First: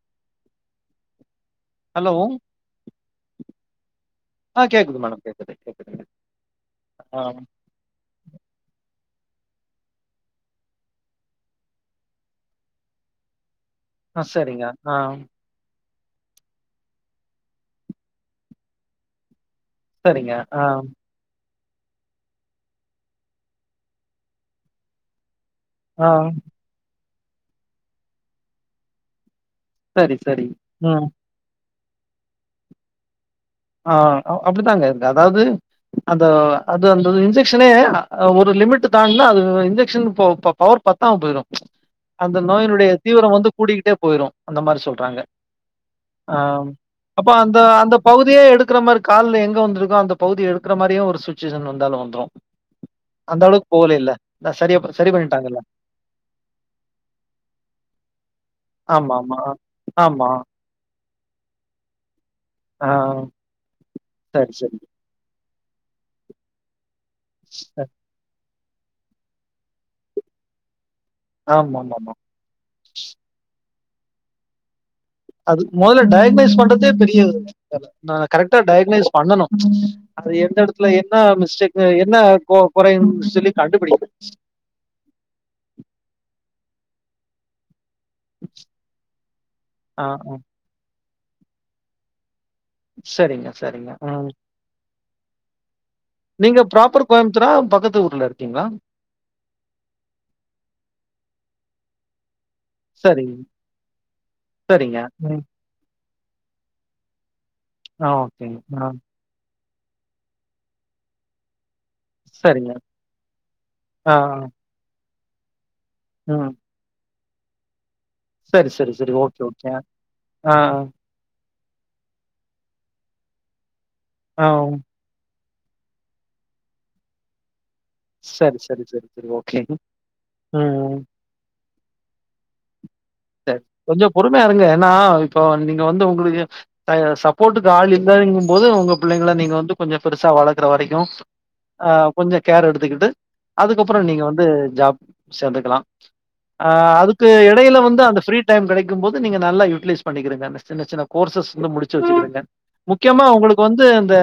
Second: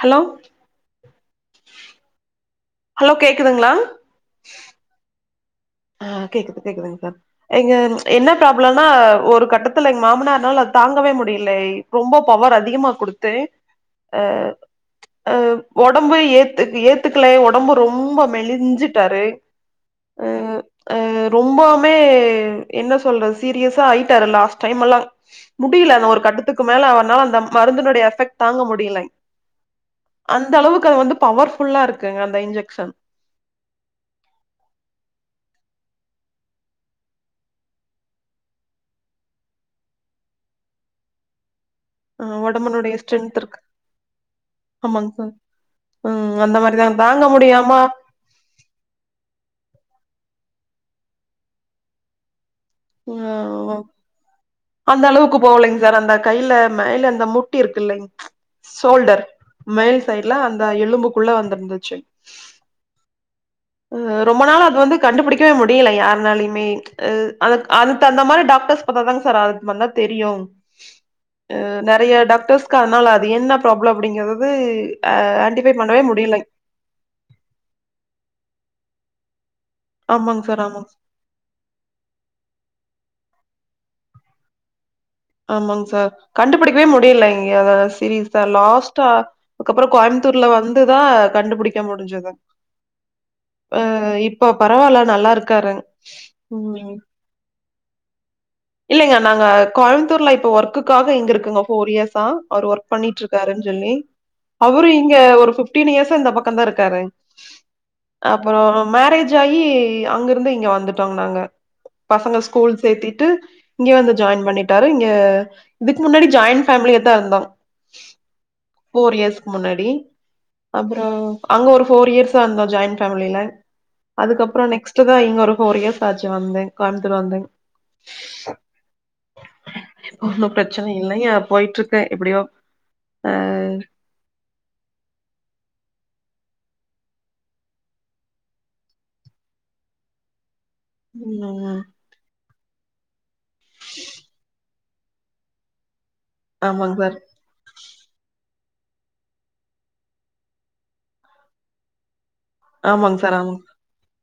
Hello hello hello கேக்குதுங்ளா அ கேகுது மேடம் கேக் அ கேக்குது கேக்குதுங்க சார் எங்க என்ன ப்ராப்ளம்னா ஒரு கட்டத்துல எங்க மாமனார்னால அத தாங்கவே முடியல ரொம்ப பவர் அதிகமா குடுத்து அ செரிங்க அ ஒடம்பு ஏத்து ஏத்துக்கல ஒடம்பு ரொம்போ மெழிஞ்சிட்டாரு செரிங்க அ ரொம்பாமே என்ன சொல்றது சீரியஸா ஆயிட்டாரு லாஸ்ட் டைம் எல்லா முடியல ஆ அந்த ஒரு கட்டத்துக்கு மேல அவர்னால அந்த மருந்தினுடைய எஃபெக்ட் தாங்க முடியல சரி சரி அந்த அளவுக்கு அது ம் வந்து பவர் ஃபுல்லா இருக்குங்க அந்த இன்ஜெக்ஷன் அ அப்பிடித்தாங்க இருக்கு அதாவ்து அந்த அது அந்த இன்ஜெக்ஷனே ஒரு லிமிட்ட தான்டுனா அது இன்ஜெக்ஷன் பவர் பத்தாம போயிரு அ அந்த நோயினுடைய ஒடம்புனுடைய தீவிரம் ஸ்ட்ரென்த் வந்து இருக்கு கூடிக்கிட்டே போயிரு அந்த மாரி ஆமாங்க சொல்றாங்க சார் அ ம் அந்த மாரிதா தாங்க அப்போ அந்த முடியாம அந்த பகுதியே எடுக்க இருக்கிற மாரி கால்ல எங்க வெந்திருக்கோ அந்த பகுதிய எடுக்கிற மாரியு ஒரு சுச்சுவேஷன் வந்தாலு வந்துரு ஆ அந்த அளவுக்கு போகலில்ல அந்த அளவுக்கு போகலிங் சார் அந்த கையில மேல அந்த முட்டி இருக்கு இல்லிங் ஆமா சோல்டர் ஆமா மேல் ஆமா சைடு்ல அந்த எலும்புக்குள்ள வந்திருந்துச்சு ஆ அ ரொம்ப சரி நாளா சரி அது வந்து கண்டுபிடிக் வே முடியல யாருனாலிமே அ அந்த மாரி டாக்டர் டர்ச் பாத்தா தா சார் அத பத்தி தெரியு ஆமாமாமா. நெறைய டாக்டர்ஸ்கு அதுனால அது என்ன ப்ராப்ளம் அப்டிங்கறது அது முதல்ல டயக்னைஸ் பண்றதே பெரிய ந கரெக்டா டயக்னைஸ் பண்ணனு அது ஆமாங் எந்த சார் ஆமாங் எடத்துல என்ன மிஸ்டேக் என்ன குறைன்னு சொல்லி கண்டுபிடி உ ஆமாங் சார் கண்டுபிடிக்கவே முடியல இங்கே அத சீரீஸா லாஸ்ட்டா அதுக்கப்புறோ ஆ, ஆ. கோயம்புத்தூர்ல வந்துதா கண்டுபிடிக்க முடிஞ்சுது சரிங்க, அ சரிங்க. ம். இப்ப பரவாயில்ல நல்லா இருக்காரு நீங்க ப்ராப்பர் கோயம்புத்தூரா பக்கத்து ஊர்ல இருக் இல்லிங்க நாங்க கோயம்புத்தூர்ல இப்ப ஒர்க்குக்காக இங்க இருக்குங்க ஃபோர் இயர்ஸ்சா அவர் ஒர்க் பண்ணிட்டு சரிங்க, இருக்காருன்னு சொல்லி அவரு சரிங்க. இங்க ம். ஒரு பிப்டீன் இயர்ஸ் இந்த பக்கம் தா இருக்காரு ஆ ஓகேங்க. அப்புறோ ஆ மேரேஜ் ஆயி அங்க இருந்து இங்க வந்துட்டோங்க நாங்க பசங்க சரிங்க. ஸ்கூல் சேத்திட்டு இங்க ஆ, வந்து ஜாயின் ஆ. பண்ணிட்டாரு இங்க இதுக்கு முன்னாடி ம். ஜாயின் பேஃமிலியத்தா இருந்தோ சரி, சரி, சரி. ஃபோர் ஓகே, இயர்ஸ்கு ஓகே. முன்னாடி ஆ, ஆ. அப்புறோ அங்க ஒரு ஃபோர் இயர்ஸா இருந்தோ ஜாயின் ஃபேமில ஆ. அதுக்கப்புறோ நெக்ஸ்ட்டு தா இங்க ஒரு ஃபோர் இயர்ஸ் ஆச்சு வந்து கோயம்முத்தூர் வந்துங் சரி, சரி, சரி, சரி. ஓகே. ஒன்னு பிரச்சனை ம். இல்லையா போயிட்ருக்கே எப்டியோ அ சரி கொஞ்சோ பொறுமையா இருங்க ஏன்னா இப்போ நீங்க வந்து உடுக டைய சப்போட்டுக்கு ஆள் இல்லைங்கும் போது உங்க பிள்ளைங்கள நீங்க வந்து கொஞ்சோ பெருசா வள க்கற வரைக்கு ம் அ கொஞ்சோ கேர் எடுத்துகிட்டு அதுக்கப்புறோ நீங்க வந்து ஜாப் சேந்துக்கலா அ ஆமாங் சார் அதுக்கு எடையில வ ந்து அந்த ஃப்ரீ டைம் கெடைக்கும் போது நீங்க நல்லா யுட்லைஸ் பண்ணிகிருங்க அந்த சின்ன சின்ன கோர்சஸ் ந்து முடிச்சு வெச்சுகிருங்க ஆமாங் முக்கியமா சார் ஆமாங் உங்குளுக்கு வந்து அந்த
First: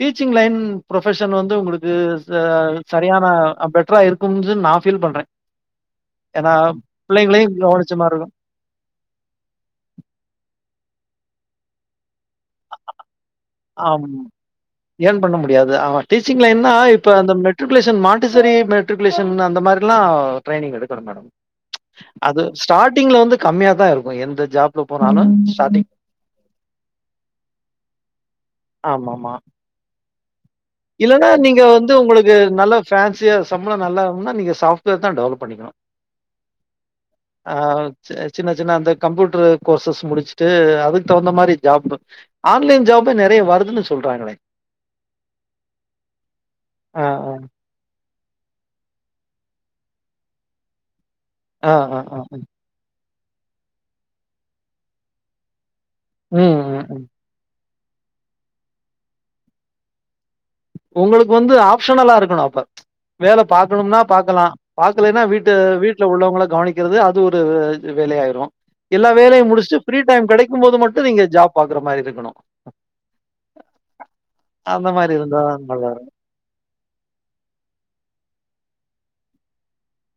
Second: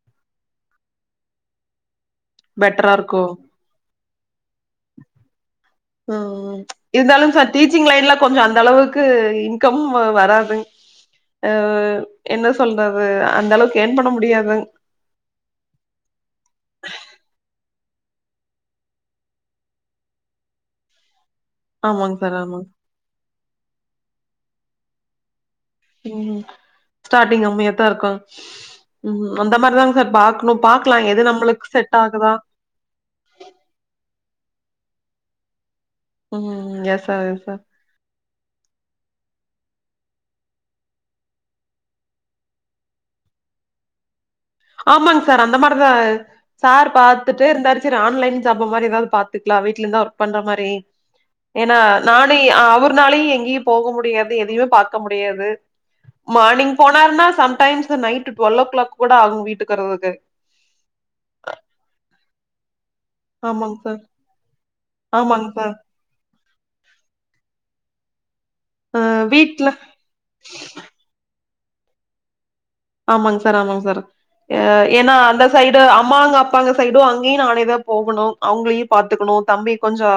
டீச்சிங் லைன் புரஃபஷன் வந்து உங்குளுக்கு த பெட்டரா இருக்கு சரியான அ பெட்ரா இருக்கும்து நா ஃபீல் பண்றே ஏனா பிள்ளைங்ளையு கவனி சைட்ல கொஞ்சோ அந்த அளவுக்கு இன்கம் வராதுங் அ வ் என்ன சொல்றது அந்த அளவுக்கு ஏர்ன் ஆம் பண்ண முடியாதுங் ஏன் பண்ண முடியாது ஆமா டீச்சிங் லைன்னா இப்ப அந்த மெட் ரிகுலேஷன் மாட்டசெரி மெட்ரிக்குலேசன் அந்த மாரில்லா ட்ரைய்னிங் எடுக்கணும் மேடம் ஆமாங் சார் அது ஆமாங் ஸ்டாட்டிங்ல வந்து கம்மியாதா இருக்கு எந்த ஜாப்ல போனாலு ம் ஸ்டாட்டிங் கம்மியாத்தா இருக்கு ஆமாமா. ம் அந்த மாரிதாங் சார் பாக் இல்லன்னா நீங்க வந்து உங்குளுக்கு நல்ல ஃபேன்சியா சம்பளோ நல்லாம்னா நீங்க சாஃப் ட்வேர்தா டெவலப் பண்ணிக்குணு ம் எஸ் சா எஸ் சா சி சின்ன சின்ன அந்த கம்ப்யூட்ரு கோர்சஸ் முடிச்சுட்டு அதுக் தவுந்த மாரி ஜாப்பு ஆன்லைன் ஜாப்பே நெற ய வருதுன்னு சொல்றாகளே ஆமாங் சார் அந்த மார்தா சார் ஆ, பாத்துட்டே இருந்தாரு செர் ஆன்லை ன் ஜாப்ப மாரி எதாவ்து பாத்துக்லா வீட்லந்த ஒர்க் பண்ற மாரி ஆ, ஏனா ஆ, ஆ, ஆ. நானே இ அவுரு னாலியு எங்கியு போக முடியாது எதையுமே பாக்க முடியாது ம், மானிங் ம், ம். போனாருனா sometimes night twelve o'clock கூட ஆகுங் வீட்டுக் வறதுக்கு உங்களுக்கு வந்து ஆப்ஷனலா இருக்கணு அப்ப வேல ஆமாங் பாக்கணும்னா சார் பாக்கலா பாக்கலைனா வீட்ட ஆமாங் சார் வீட்ல உள்ளவங்கள கவனிக்கிறது அது ஒரு வ வேலை ஆயிரு எல்லா அ வேலையும் வீட்ல முடிச்ட்டு ஃப்ரீ டைம் கெடைக்கும் போது மட்டு நீங்க ஜாப் பாக்கற மாரி இருக்குணு ஆமாங் சார் ஆமாங் சார் அ அந்த மாரி ஏனா இருந்தா அந்த சை டு நல்லா இருக்கு அம்மாங்க அப்பாங்க சைடு அங்கியு நானே தா போ கணு அவுங்ளையு பாத்துக்கணு தம்பி கொஞ்சோ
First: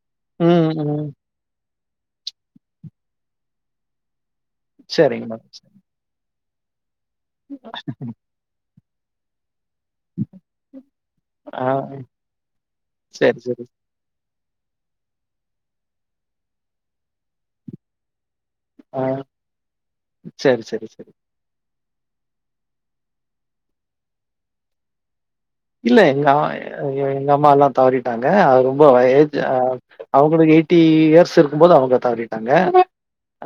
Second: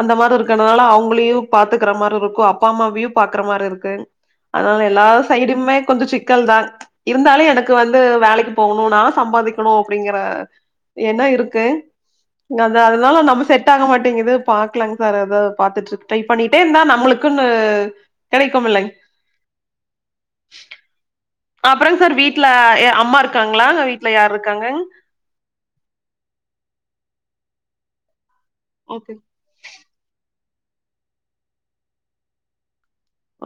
அந்த மாரி ம் இருக்கனால ம் அவுங்களையு பாத்து க்கற மாரிருக்கு அப்பா அம்மாவியு பாக்கற மாரிருக்குங் அதனால எல்லா சரிங்க மேடம் சைடுமே கொஞ்சோ சிக் கல்தான் இருந்தாலு எனக்கு வந்து வேலைக்கு போகணு நா சம்பாதிக் குணு அப்டிங்கற எண்ணோ இருக்கு ஆ அதா அதுனால சரி நம்ம சரி செட் ஆக மாட்டிங்கிது பாக்லாங் சார் அதா பாத்துட்ருக்கு ட்டை பண்ணிட்டேந்தா நம்மளுக்குன்னு கெடைக்கும் இல்லைங் அ செர் செரி செரி அப்புறங் சார் வீட்ல எ அம்மா இருக்காங்ளா வீட்ல யார்ருக்காங்க இல்ல எங்க அமா எங்க அம்மால்லா தவறிட்டாங்க அது ரொம்போ வ ஓகே ஏஜ் எ அவுங்களுக்கு எயிட்டி இயர்ஸ் இருக்கும்போது அவுங்க தவறிட்டாங்க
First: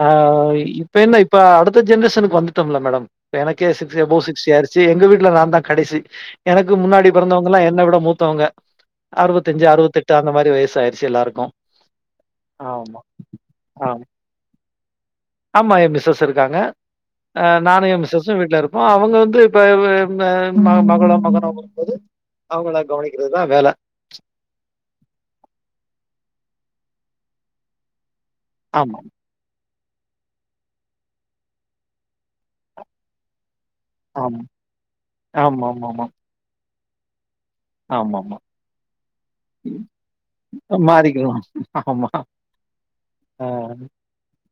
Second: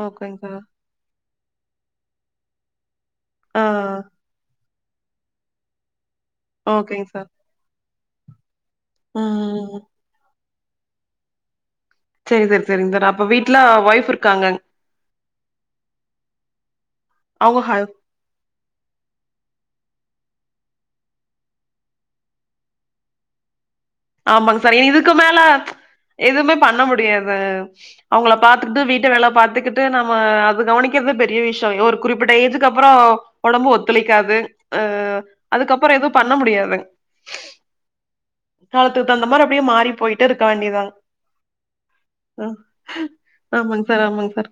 ஆ ஓகேங் சார் இப்ப என்ன இப்ப அடுத்த ஜன்ரேஷ்சனுக்கு வந்துட்டமில்ல மேடம் இப்ப ஆ எனக்கே சிக்ஸ் எபோ சிக்ஸ் இயர்ஸ் ச்சி எங்க வீட்ல நா தா கடைசி எனக்கு ஓகேங் முன்னாடி சார் பெறந்தவங்கள்லா என்ன விட மூத்தவங்க அறவத்தஞ்சி ம் அறுவத்தெட்டு அந்த மாரி வயசு ஆயிருச்சி எல்லாருக்கு செரி சார் செரிங் சார் அப்ப வீட்ல ஆமா. ஒய்ஃப் இருக்காங்கங் ஆமா எ மிசஸ் இருக்காங்க அவங்க நானு எ மிஸ்சசு வீட்ல இருப்போ அவுங்க வந்து இப்ப வு ன ம மகளோ மகனோ வரும்போது அவுங்கள கவனிக்கிறதுதா வேல ஆமாங் சார் இனி இதுக்கு மேல எதுவுமே பண்ண முடியாது அவுங்கள பாத்துக்கிட்டு ஆமா, வீட்டு வேல பாத்துக்கி ட்டு நம்ம அது கவனிக்கறது பெரிய விஷ்யோ யோ ஒரு குறிப்பிட்ட ஏஜுக்கு அப்றோ ஒடம்பு ஒத்துழைக்காது ஆமா. அ அதுக்கப்றோ ஆமாமாமா. எது பண்ண முடியாதுங் ஆமாமா காலத்துக்கு தவுந்த மாரி அப்டியே மாரி போயிட்டே இருக்க வேண்டிதாங் மாறிக்கணும். ஆமா. அ ஆ. ஆமாங் சார் ஆமாங் சார்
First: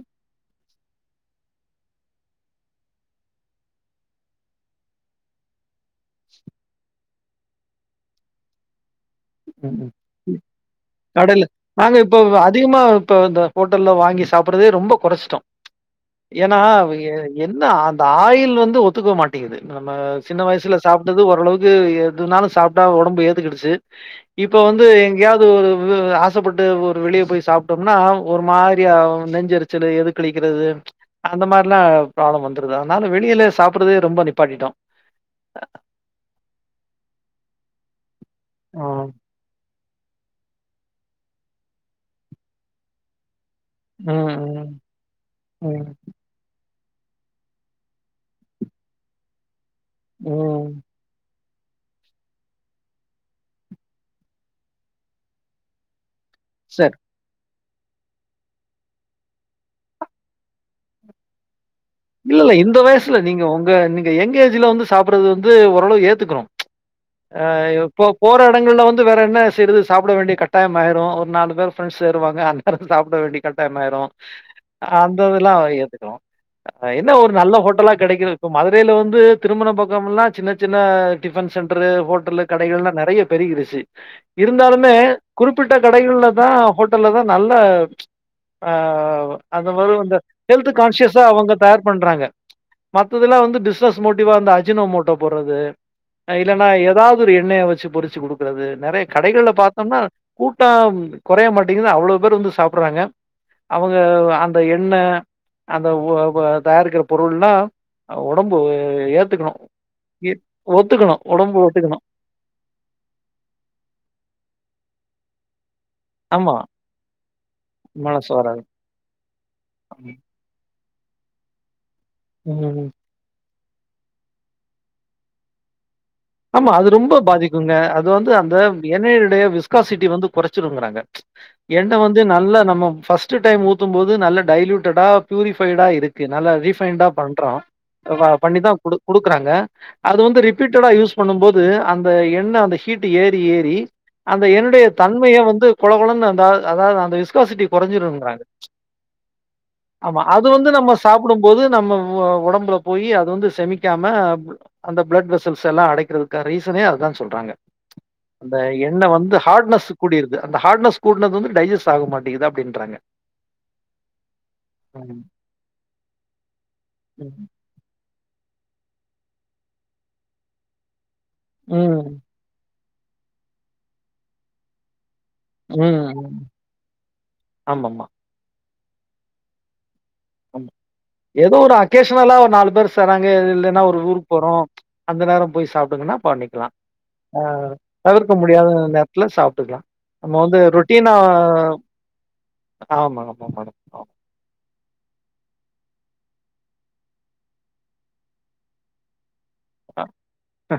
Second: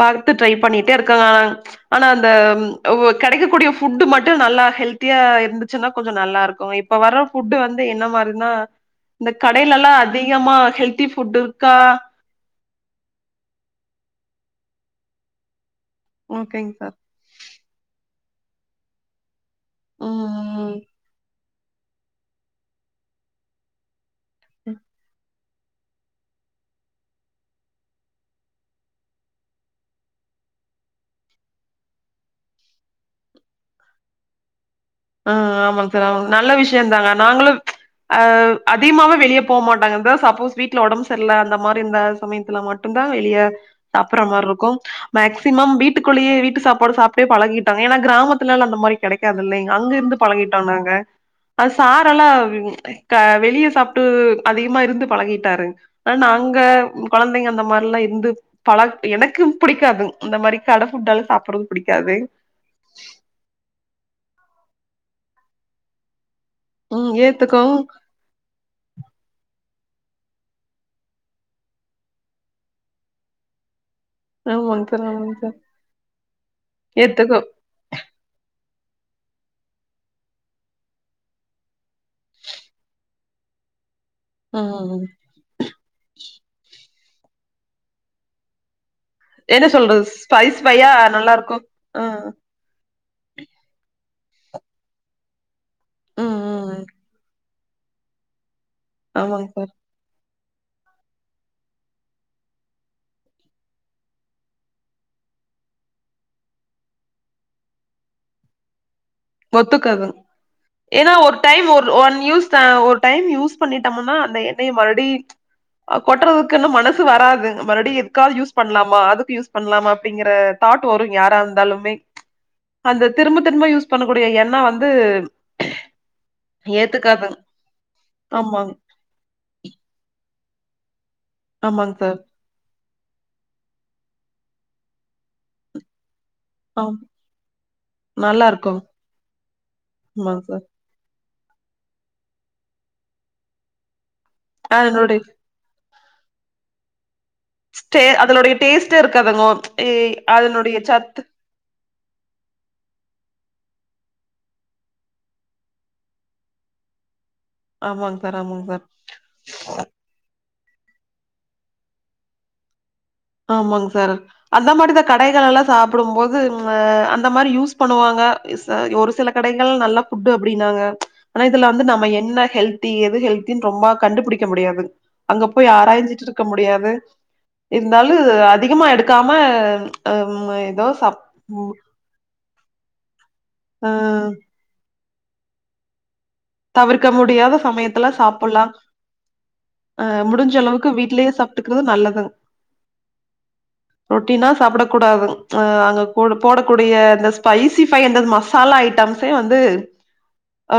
பார்த்து ட்ரைப் பண்ணிட்டே இருக்காலா ஆனா அந்த ஓ கெடைக்கக்கூடிய ஃபுட்டு மட்டு நல்லா ஹெல்த்தியா இருந்து ச்சுனா கொஞ்ச நல்லா இருக்கு இப்ப வர ஃபுட்டு வந்து என்ன மாரி னா இந்த கடைலலா ம். அதிகமா ஹெல்த்தி ஃபுட்டு கடைல இருக்கா நாங்க இப்போ அதிகமா இப்ப இந்த ஹோட்டல்ல வாங்கி சாப்றதே ரொம்ப கொறச்சுட்டோ ஏனா ஓகேங் சார் அவங்கெ என்ன அந்த ஆயில் வந்து ஒத்துக்க மாட் டிங்குது நம்ம ம் சின்ன ம் வயசுல ம். சாப்டது ஓரளவுக்கு எதுனாலு சாப்டா ஒடம்பு ஏத்துக்கிடுச்சு இப்ப வந்து எங்கயாவ்த் து வு ஆசப்பட்டு ஒரு வெளிய போய் சாப்டோம்னா ஒரு மாரியா ம் நெஞ்செரிச்சலு எதுக்களிக்க றது அந்த மார்லா ப்ராப்ளம் வந்துருது அதனால வெளியிலே சாப்புட்றதே ரொம்ப நிப்பாட்டிட்டோ ஆ ஆமாங் சார் ஆமா நல்ல விஷ்யந்தாங்க நாங்களு அ ஆ. அதிகமாவே வெளிய போ மாட்டாங்க ப்டிதா சப்போஸ் வீட்ல ஒடம்பு சர்ல அந்த மாரி இருந்த சமயத்துல மட்டுந்தா வெளிய சாப்ட்ற ம், மார்ருக்கு ம், மேக்சிமம் ம், வீட்டுக்குள்ளயே வீட்டு சாப் பாடு சாப்டே பழகிட்டோ ஏனா கிராமத்துலலா அந்த மாரி கெடைக்காதுல்லைங்க அங்குருந்து பழகிட்டோ ம். நாங்க அது சாரெல்லா வ் க வெளிய சாப்டு அதிகமா இருந்து பலகிட்டாரு அ நாங்க சரி. கொழந்தைங்க அந்த மார் லா இருந்து பழக் எனக்கு புடிக்காதுங் இந்த மாரி கட ஃபுட்டெல்லா சாபட்றதுக்கு இல்ல இல்ல இந்த வயசுல நீங்க ஓங்க நீங்க எங்க ஏஜ்ல வந்து சாப்றது வந்து ஓரளவு ஏத்துக்குறோ ம் ஆ ஏத்துக்கவு இப்போ போற எடங்கள்ல வந்து வேற என்ன செய்றது சாப்ட வேண்டிய கட்டாயமாயிரு ஒரு நாலு பேரு ஃப்ரெண்ட்ஸ் சேருவாங்க அந்நேர சாப்ட வேண்டிய கட்டாயமாயிரு ஆமாங் சார் அந்த ஆமாங் இதுலா சார் ஏத்துக்குறோ என்ன ஒரு ஏத்துக்கு நல்ல ஹோட்டலா கெடைக்கிறதுக்கு மதுரைல வந்து திருமுன பக்கம்முலா சின்ன சின்ன டிஃபென் சென்ட்ரு ஹோட்டலு கடைகள்லா நெறையா பெருகிருச்சு ம் இருந்தாலுமே ம் குறிப்பிட் ட கடைகள்லதா ஹோட்டல்லதா நல்ல ஆ ஓ என்ன அந்த மாரி சொல்றது வந்த ஸ்பை ஹெல்த்து ஸ்பையா கான்ஷியஸா நல்லா அவங்க இருக்கும் தயார் ஆ பண்றாங்க மத்ததெல்லா வந்து பிஸ்னஸ் மோட்டிவா இந்த அஜினோமோட்டோ போட்றது அ ம், இல்லன்னா ம். எதாவ்து ஒரு எண்ணெய வச் சு பொரிச்சு குடுக்கிறது நெறைய ஆமாங்க கடைகள்ல சார் பாத்தம்னா கூட்டம் கொறைய மாட்டிங்குதுனு அவ்ளோ பேரு வந்து சாப்ட்றாங்க அவுங்க அந்த எண்ண அந்த ஓ ஓ தயாரிக்கிற பொருள்லா அ ஒடம்பு ஏத்துக்கணு ஏ ஏனா ஒரு டைம் ஒரு ஒன் யூஸ்தா ஒரு டைம் யூஸ் பண்ணிட்டமுனா அந்த எண்ணெய்ய மறுடி [inaudible] அ கொட்றதுக்கு ஆமா. இன்னு மனசு வராதுங் மறுபடியு மனசு எதுக்காவ்து யூஸ் வராது. பண்லாமா அதுக்கு யூஸ் பண்லாமா அப்டிங்கிற தாட் வரு யாரா இருந்தாலுமே ம். அந்த திரும்ப திரும்ப யூஸ் பண்ணக்கூடிய எண்ண வந்து ஆமா அது ரொம்ப ஏத்துக்காது பாதிக்குங்க அது வந்து அந்த ஆமாங்க எண்ணெய்யினுடைய விஸ்காசிட்டி வந்து கொறச்சிருங்றாங்க எண்ண ஆமாங்க சார் வந்து நல்லா நம்ம ஃபஸ்ட்டு டைம் ஊத்தும்போது நல்ல டைலியூட்டடா பியூரிஃபைடா இருக்கு நல்லா ஆ ரீஃபைன்டா பண்றோ அ வா நல்லா பண்ணி தா இருக்கும் குடு குடுக்குறாங்க அது வந்து ஆமாங்க சார் ரிபீட்டடா யூஸ் பண்ணும் போது அந்த எண்ண அந்த ஹீட்டு ஏறி ஏறி அந்த எண்ணெயுடைய அதனுடைய தன்மைய வந்து கொழ கொழனு அந்தா அதாவ்து அந்த விஸ் கோசிட்டி ஸ்டே கொறஞ்சுருன்றாங்க அதனுடைய டேஸ்ட்டே இருக்காதுங்க ஏ ஆமா அது வந்து அதனுடைய நம்ம சத்து சாப்டும்போது நம்ம வ அ ஒடம்புல போயி அது வந்து செமிக்காம பிள அந்த பிளட் வெசல்ஸ் எல்லா அடைக்கிறதுக்கான ரீசனே அதுதா சொ சொல்றாங்க ஆமாங்க சார் அந்த ஆமாங்க சார் எண்ண வந்து ஹார்ட்னஸு கூடிருது அந்த ஹார்ட்னஸ் கூடுனது வந்து டைஜஸ்ட் ஆக மாட்டிங்குது அப்டின்றாங்க ஆமாங் சாரு அந்த மாரிதா ம், கடைகளெல்லா சாப்டும் போது அ அந்த மாரி ம், யூஸ் பண்ணுவாங்க இ சா ஒரு சில கடைகள் நல்ல ஃபுட்டு் அப்டின்னாங்க ஆனா இதுல வந்து நம்ம ம், என்ன ஹெல்த் தி எது ஹெல்தின் ரொம்பலா கண்டுபிடிக்க முடியாது அங்க போய் ம், ஆராய்ஞ்சிட்டு ம். இருக்க முடியாது ஆமாமா. இருந்தாலு அதிகமா எடுக்காம ம் ஏதோ சாப் ஏதோ ஒரு ம் அகேஷனலா ஒரு நாலு பேர் சறராங்க இல்லைன்னா அ ஒரு ஊருக்கு போறோம் அந்த நேரம் போய் சாப்பிடுங்கன்னா பண்ணிக்கலா தவிர்க்க ஆ முடியாத சமயத்துல தவிர்க்க சாப்புட்லா முடியாத நேரத்துல சாப்ட்டுக்கலா அ நம்ம முடிஞ்ச வந்து அளவுக்கு ரொட்டீனா வீட்லயே சாப்ட்டுக்கிறது நல்லதுங் ஆமா ஆமா மேடம் ஆ ரொட்டீனா சாப்டக் கூடாது அங்க போடக்கூடிய அந்த ஸ்பைசி பை அந்தது மசாலா ஐட்டம்ஸ் வந்து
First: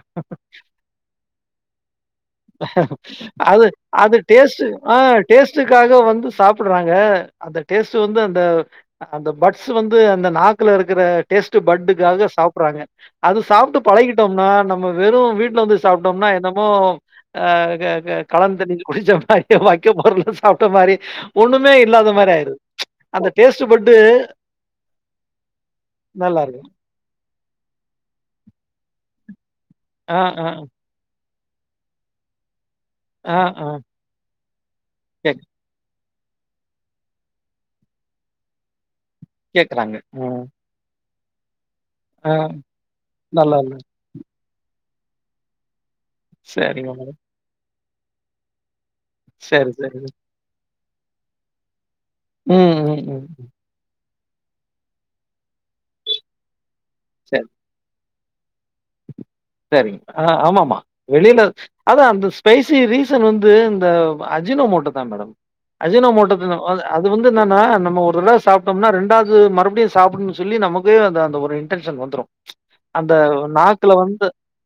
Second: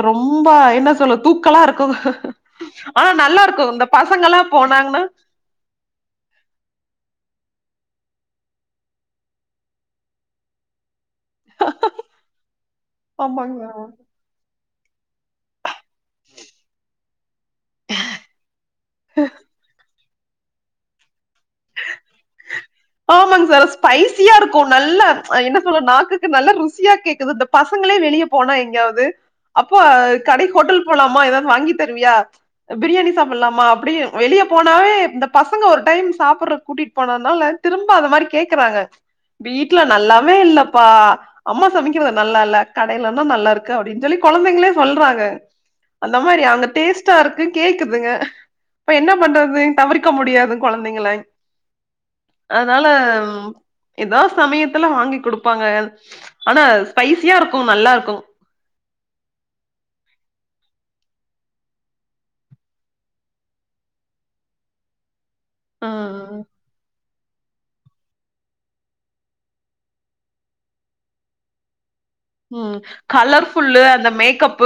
ரொம்ப என்ன சொல்லு தூக்கலா இருக்கு அது அது டேஸ்ட் ஆ போனாங்கன்னா டேஸ்ட்டுக்காக வந்து சாப்படுறாங்க அந்த டேஸ்ட்டு வந்து அந்த அந்த பட்ஸ் வந்து அந்த நாக்கில இருக்கிற டேஸ்ட் பட்காக சாப்டறாங்க அது ஆமாங்க சார் சாப்பிட்டு பழகிட் நம்ம வெறும் வீட்ல வந்து சாப்ட்டோம்னா என்னமோ ஆ க க களந்தண்ணி குடிச்ச மாரிய வக்க போர்ல சாப்ட்ட மாரி ஒண்ணுமே இல்லாத மாரி ஆயீடுது ஆமாங்க சார் ஸ்பைசியா இருக்கு நல்ல என்ன சொல்ற நாக்குக்கு நல்ல நல்லாருக்கும். ருசியா கேக்குது இந்த பசங்க ங்கள வெளியே போனா எங்காவது அப்போ ஆ, கடை ஆ, ஹோட்டல் போலாமா ஏதாவது வாங்கி தருவியா பிரியாணி ஆ, சாப்டலாமா ஆ அப்படி வெளியே போனாவே இந்த கேக் பசங்க ஒரு டைம் சாப்டற கூட்டிட்டு போனதுனால திரும்ப அதமாரி கேக்குறாங்க வீட்ல கேட்கறாங்க. ஆ, நல்லாவே இல்லப்பா அம்மா சமைக்கிறது ஆ நல்லா இல்ல கடையிலன்னா நல்லா இருக்கு அப்படின்னு சொல்லி குழந்தைங்களே சொல்றாங்க அந்த மாரி அந்த சரிங்க டேஸ்ட்டா மேடம். இருக்கு கேக்குதுங்க இப்ப என்ன பண்றது சரி, சரிங்க. தவிர்க முடியாது குழந்தைங்களே ம், அதனால ம், ம். ஏதோ சமயத்துல வாங்கி கொடுப்பாங்க ஆனா சரி. ஸ்பைசியா இருக்கு நல்லா இருக்கு சரிங்க ஆமாம்மா வெளியில அதான் அந்த ஸ்பைசி ரீசன் வந்து இந்த அஜினொமோட்ட தா மேடம் அஜினோ மோட்ட ம் அது வந்து என்னனா நம்ம ஒரு தடவ சாப்ட்டோம்னா ரெண்டாவது மறுபடியும் சாப்பிடநு சொல்லி நமக்கே அந்த ஒரு இன்டென்ஷன் வந்துரும். ம் அந்த கலர்ஃபுல்லு நாக்குல அந்த வந்து மேக்கப்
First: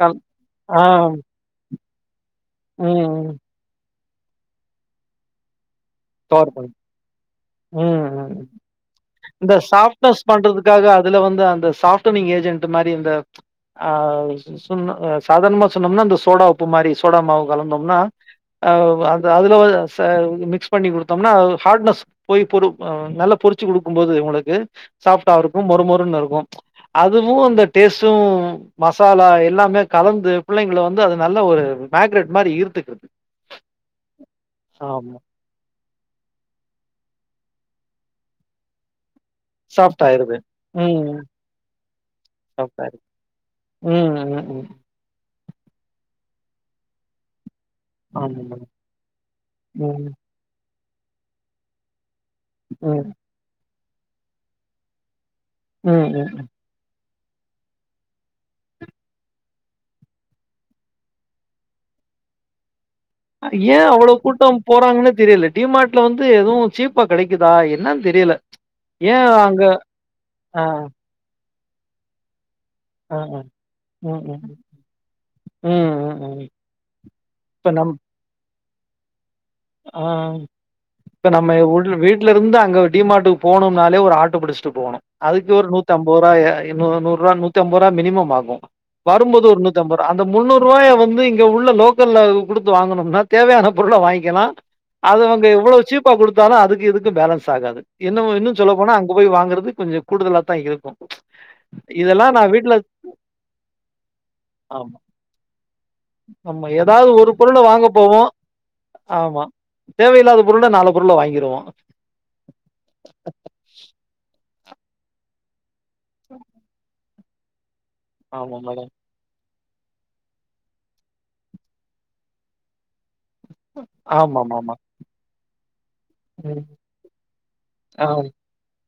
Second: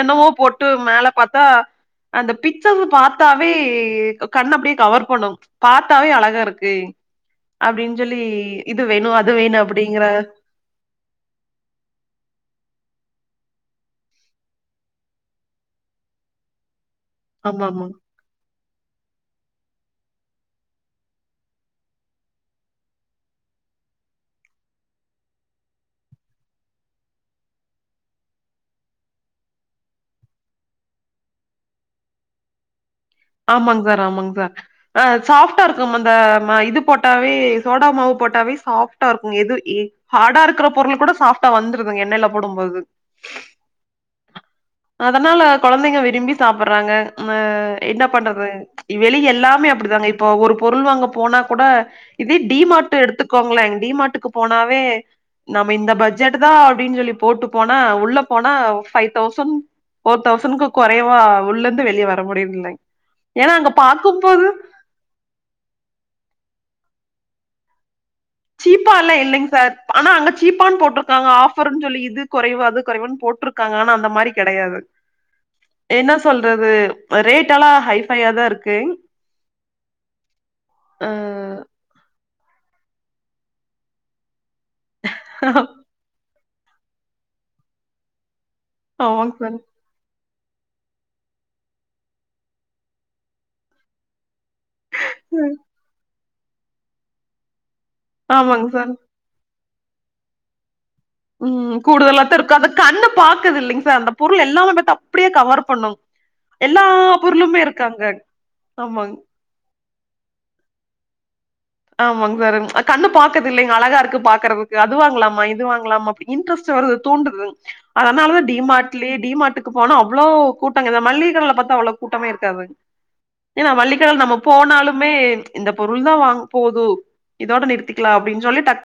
கல் போட்டு ஆ மேல பாத்தா அந்த பிக்சர்ஸ் ம், ம். பார்த்தாவே கண்ண அப்படியே கவர் பண்ணு பாத்தாவே அழகா கவர் பண்ணி. இருக்கு அப்டின்னு ம் சொல்லி ம் இது வேணு அது இந்த வேணு அப்டிங்கற சாப்ட்னஸ் பண்றதுக்காக அதுல வந்து அந்த சாஃப்ட்ரிங் ஏஜென்ட் மாதிரி இந்த ஆ சாதாரணமா சொன்னம்னா அந்த சோடா உப்பு மாரி சோடா மாவு ஆமா ஆமா கலந்தோம்னா அதுல மிக்சு பண்ணி கொடுத்தோம்னா ஹார்ட்னெஸ் போய் நல்ல பொறிச்ச கொடுக்கும்பது உங்களுக்கு சாஃப்ட்டா இருக்கு மொறு மொறுனு இருக்கு அதுவும் அந்த டேஸ்டு மசாலா எல்லாமே கலந்து புள்ளைங்க ல இது வந்து அது நல்லா ஒரு மேக்ரேட் மாரி ஈருத்துக்குருது ஆமாங் சார் ஆமாங் சார் ஆ சாஃப் ட்டா இருக்கு அந்த ம இது போட்டாவே சோடா மாவு போட்டாவே சாப் சாஃப்ட்டா சாஃப்ட் ஆயிருது ஹார்டா இருக்குற பொருள் கூட ம் சாஃப்ட்டா வந்துருதுங்க எண்ணெய்ல போடும்போது சாஃப்ட் ஆயிருது ம் ம் குழந்தைங்க விரும்பி சாப்டுறாங்க அ இன்ன பண்றது ஆமாமா வெளியேல்லாமே ம் அப்டிதாங்க இப்ப ஒரு பொருள் வாங்க போனா கூட இதே டிமார்ட்டு ம் எடுத்துக்கோங்ளே டிமார்டுக்கு போனாவே நாம இந்த ம் ம் ம் பட்ஜெட் தா அப்டின்னு சொல்லி போட்டு போனா உள்ள போனா ஃபை தெளவ்ஸன் போர் தௌசண்கு குறைவா உள்ள இருந்து வெளிய வர முடியலங் ஏன் அவ்வளவு கூட்டம் போறாங்னே தெரியல டிமார்ட்ல வந்து எதுவு சீப்பா கிடைக்குதா என்ன சீப்பாலா இல்லிங் சார் ஆனா அங்க ஆ சீப்பான்னு போட்ருக்காங்க ஆஃபர்ன்னனு சொல்லி இது குறைவா குறைவு ஆ ஆ போட்ருக்காங்க ஆனா அந்த ம் மாரி ம் கிடையாது ம் என்ன ம் ம் சொல்றது ரேட் இப்ப எல்லா நம் ஹைபையாதா இருக்கு ஆ ஆ ஆ இப்ப நம்ம உடு வீடு ருந்து அங்க ஒரு டி மார்ட்டுக்கு போனும்னாலே ஒரு ஆட்டோ புடிஸ்ட்டு போனு அதுக்கு ஒரு நூத்து அம்பதுருவா இன்னு நூறுரூவா நூத்திஅம்பரூவா மினிமம் ஆகு ஆமாங் வரும்போது சார் ஒரு நூத்திஅம்பரூவா அந் இந்த முந்நூருவாயா வந்து இங்க உள்ள லோக்கல்ல குடுத்து வாங்கணும்னா தேவையான பொருள வாங்கிகலா அதுவங்க எவ்ளோ சீப்பா கொடுத்தாலு அதுக்கு இதுக்கு பேலன்ஸ் ஆகாது இன்னு இன்னு ஆமாங் சொல்ல சார் போனா அங்க போய் வாங்குறது கொஞ்ச கூடுதலா தா இருக்கு உம் இதெல்லா கூடுதலத்தா நா இருக்கு அந்த வீட்ல கண்ணு பாக்குது இல்லிங்க சார் அந்த பொருள் எல்லாமே பாத்து அப்டியே கவர் பண்ணு ஆமா எல்லா எதாது ஒரு பொருளா பொருளுமே இருக்கு வாங்க அங்க போவோ ஆமாங் ஆமா தேவையில்லாத பொருள நாலு பொருள வாங்கிருவோ ஆமாங் சாரு அ கண்ணு பாக்குதில்லைங்க அழகா இருக்கு பாக்குறதுக்கு அது வாங்லாமா இது வாங் லாமா இன்ட்ரெஸ்ட் வருது தூன்றுது அதனாலாத ஆமா மேடம் டிமாட்லேயே டிமாட் கு போனா அவ்ளோ கூட்டங்க அந்த மள்ளியக்கடைல பாத்தா அவ்ள கூட்டமே இருக்காது ஏன்னா மள்ளிக்கட்ல நம்ம ஆமாமாமா. போனாலுமே இந்த பொருள் தா வாங் ம். போது இதோட ஆ. நிறுத்திக்லா அப்டின் சொல்லி டக்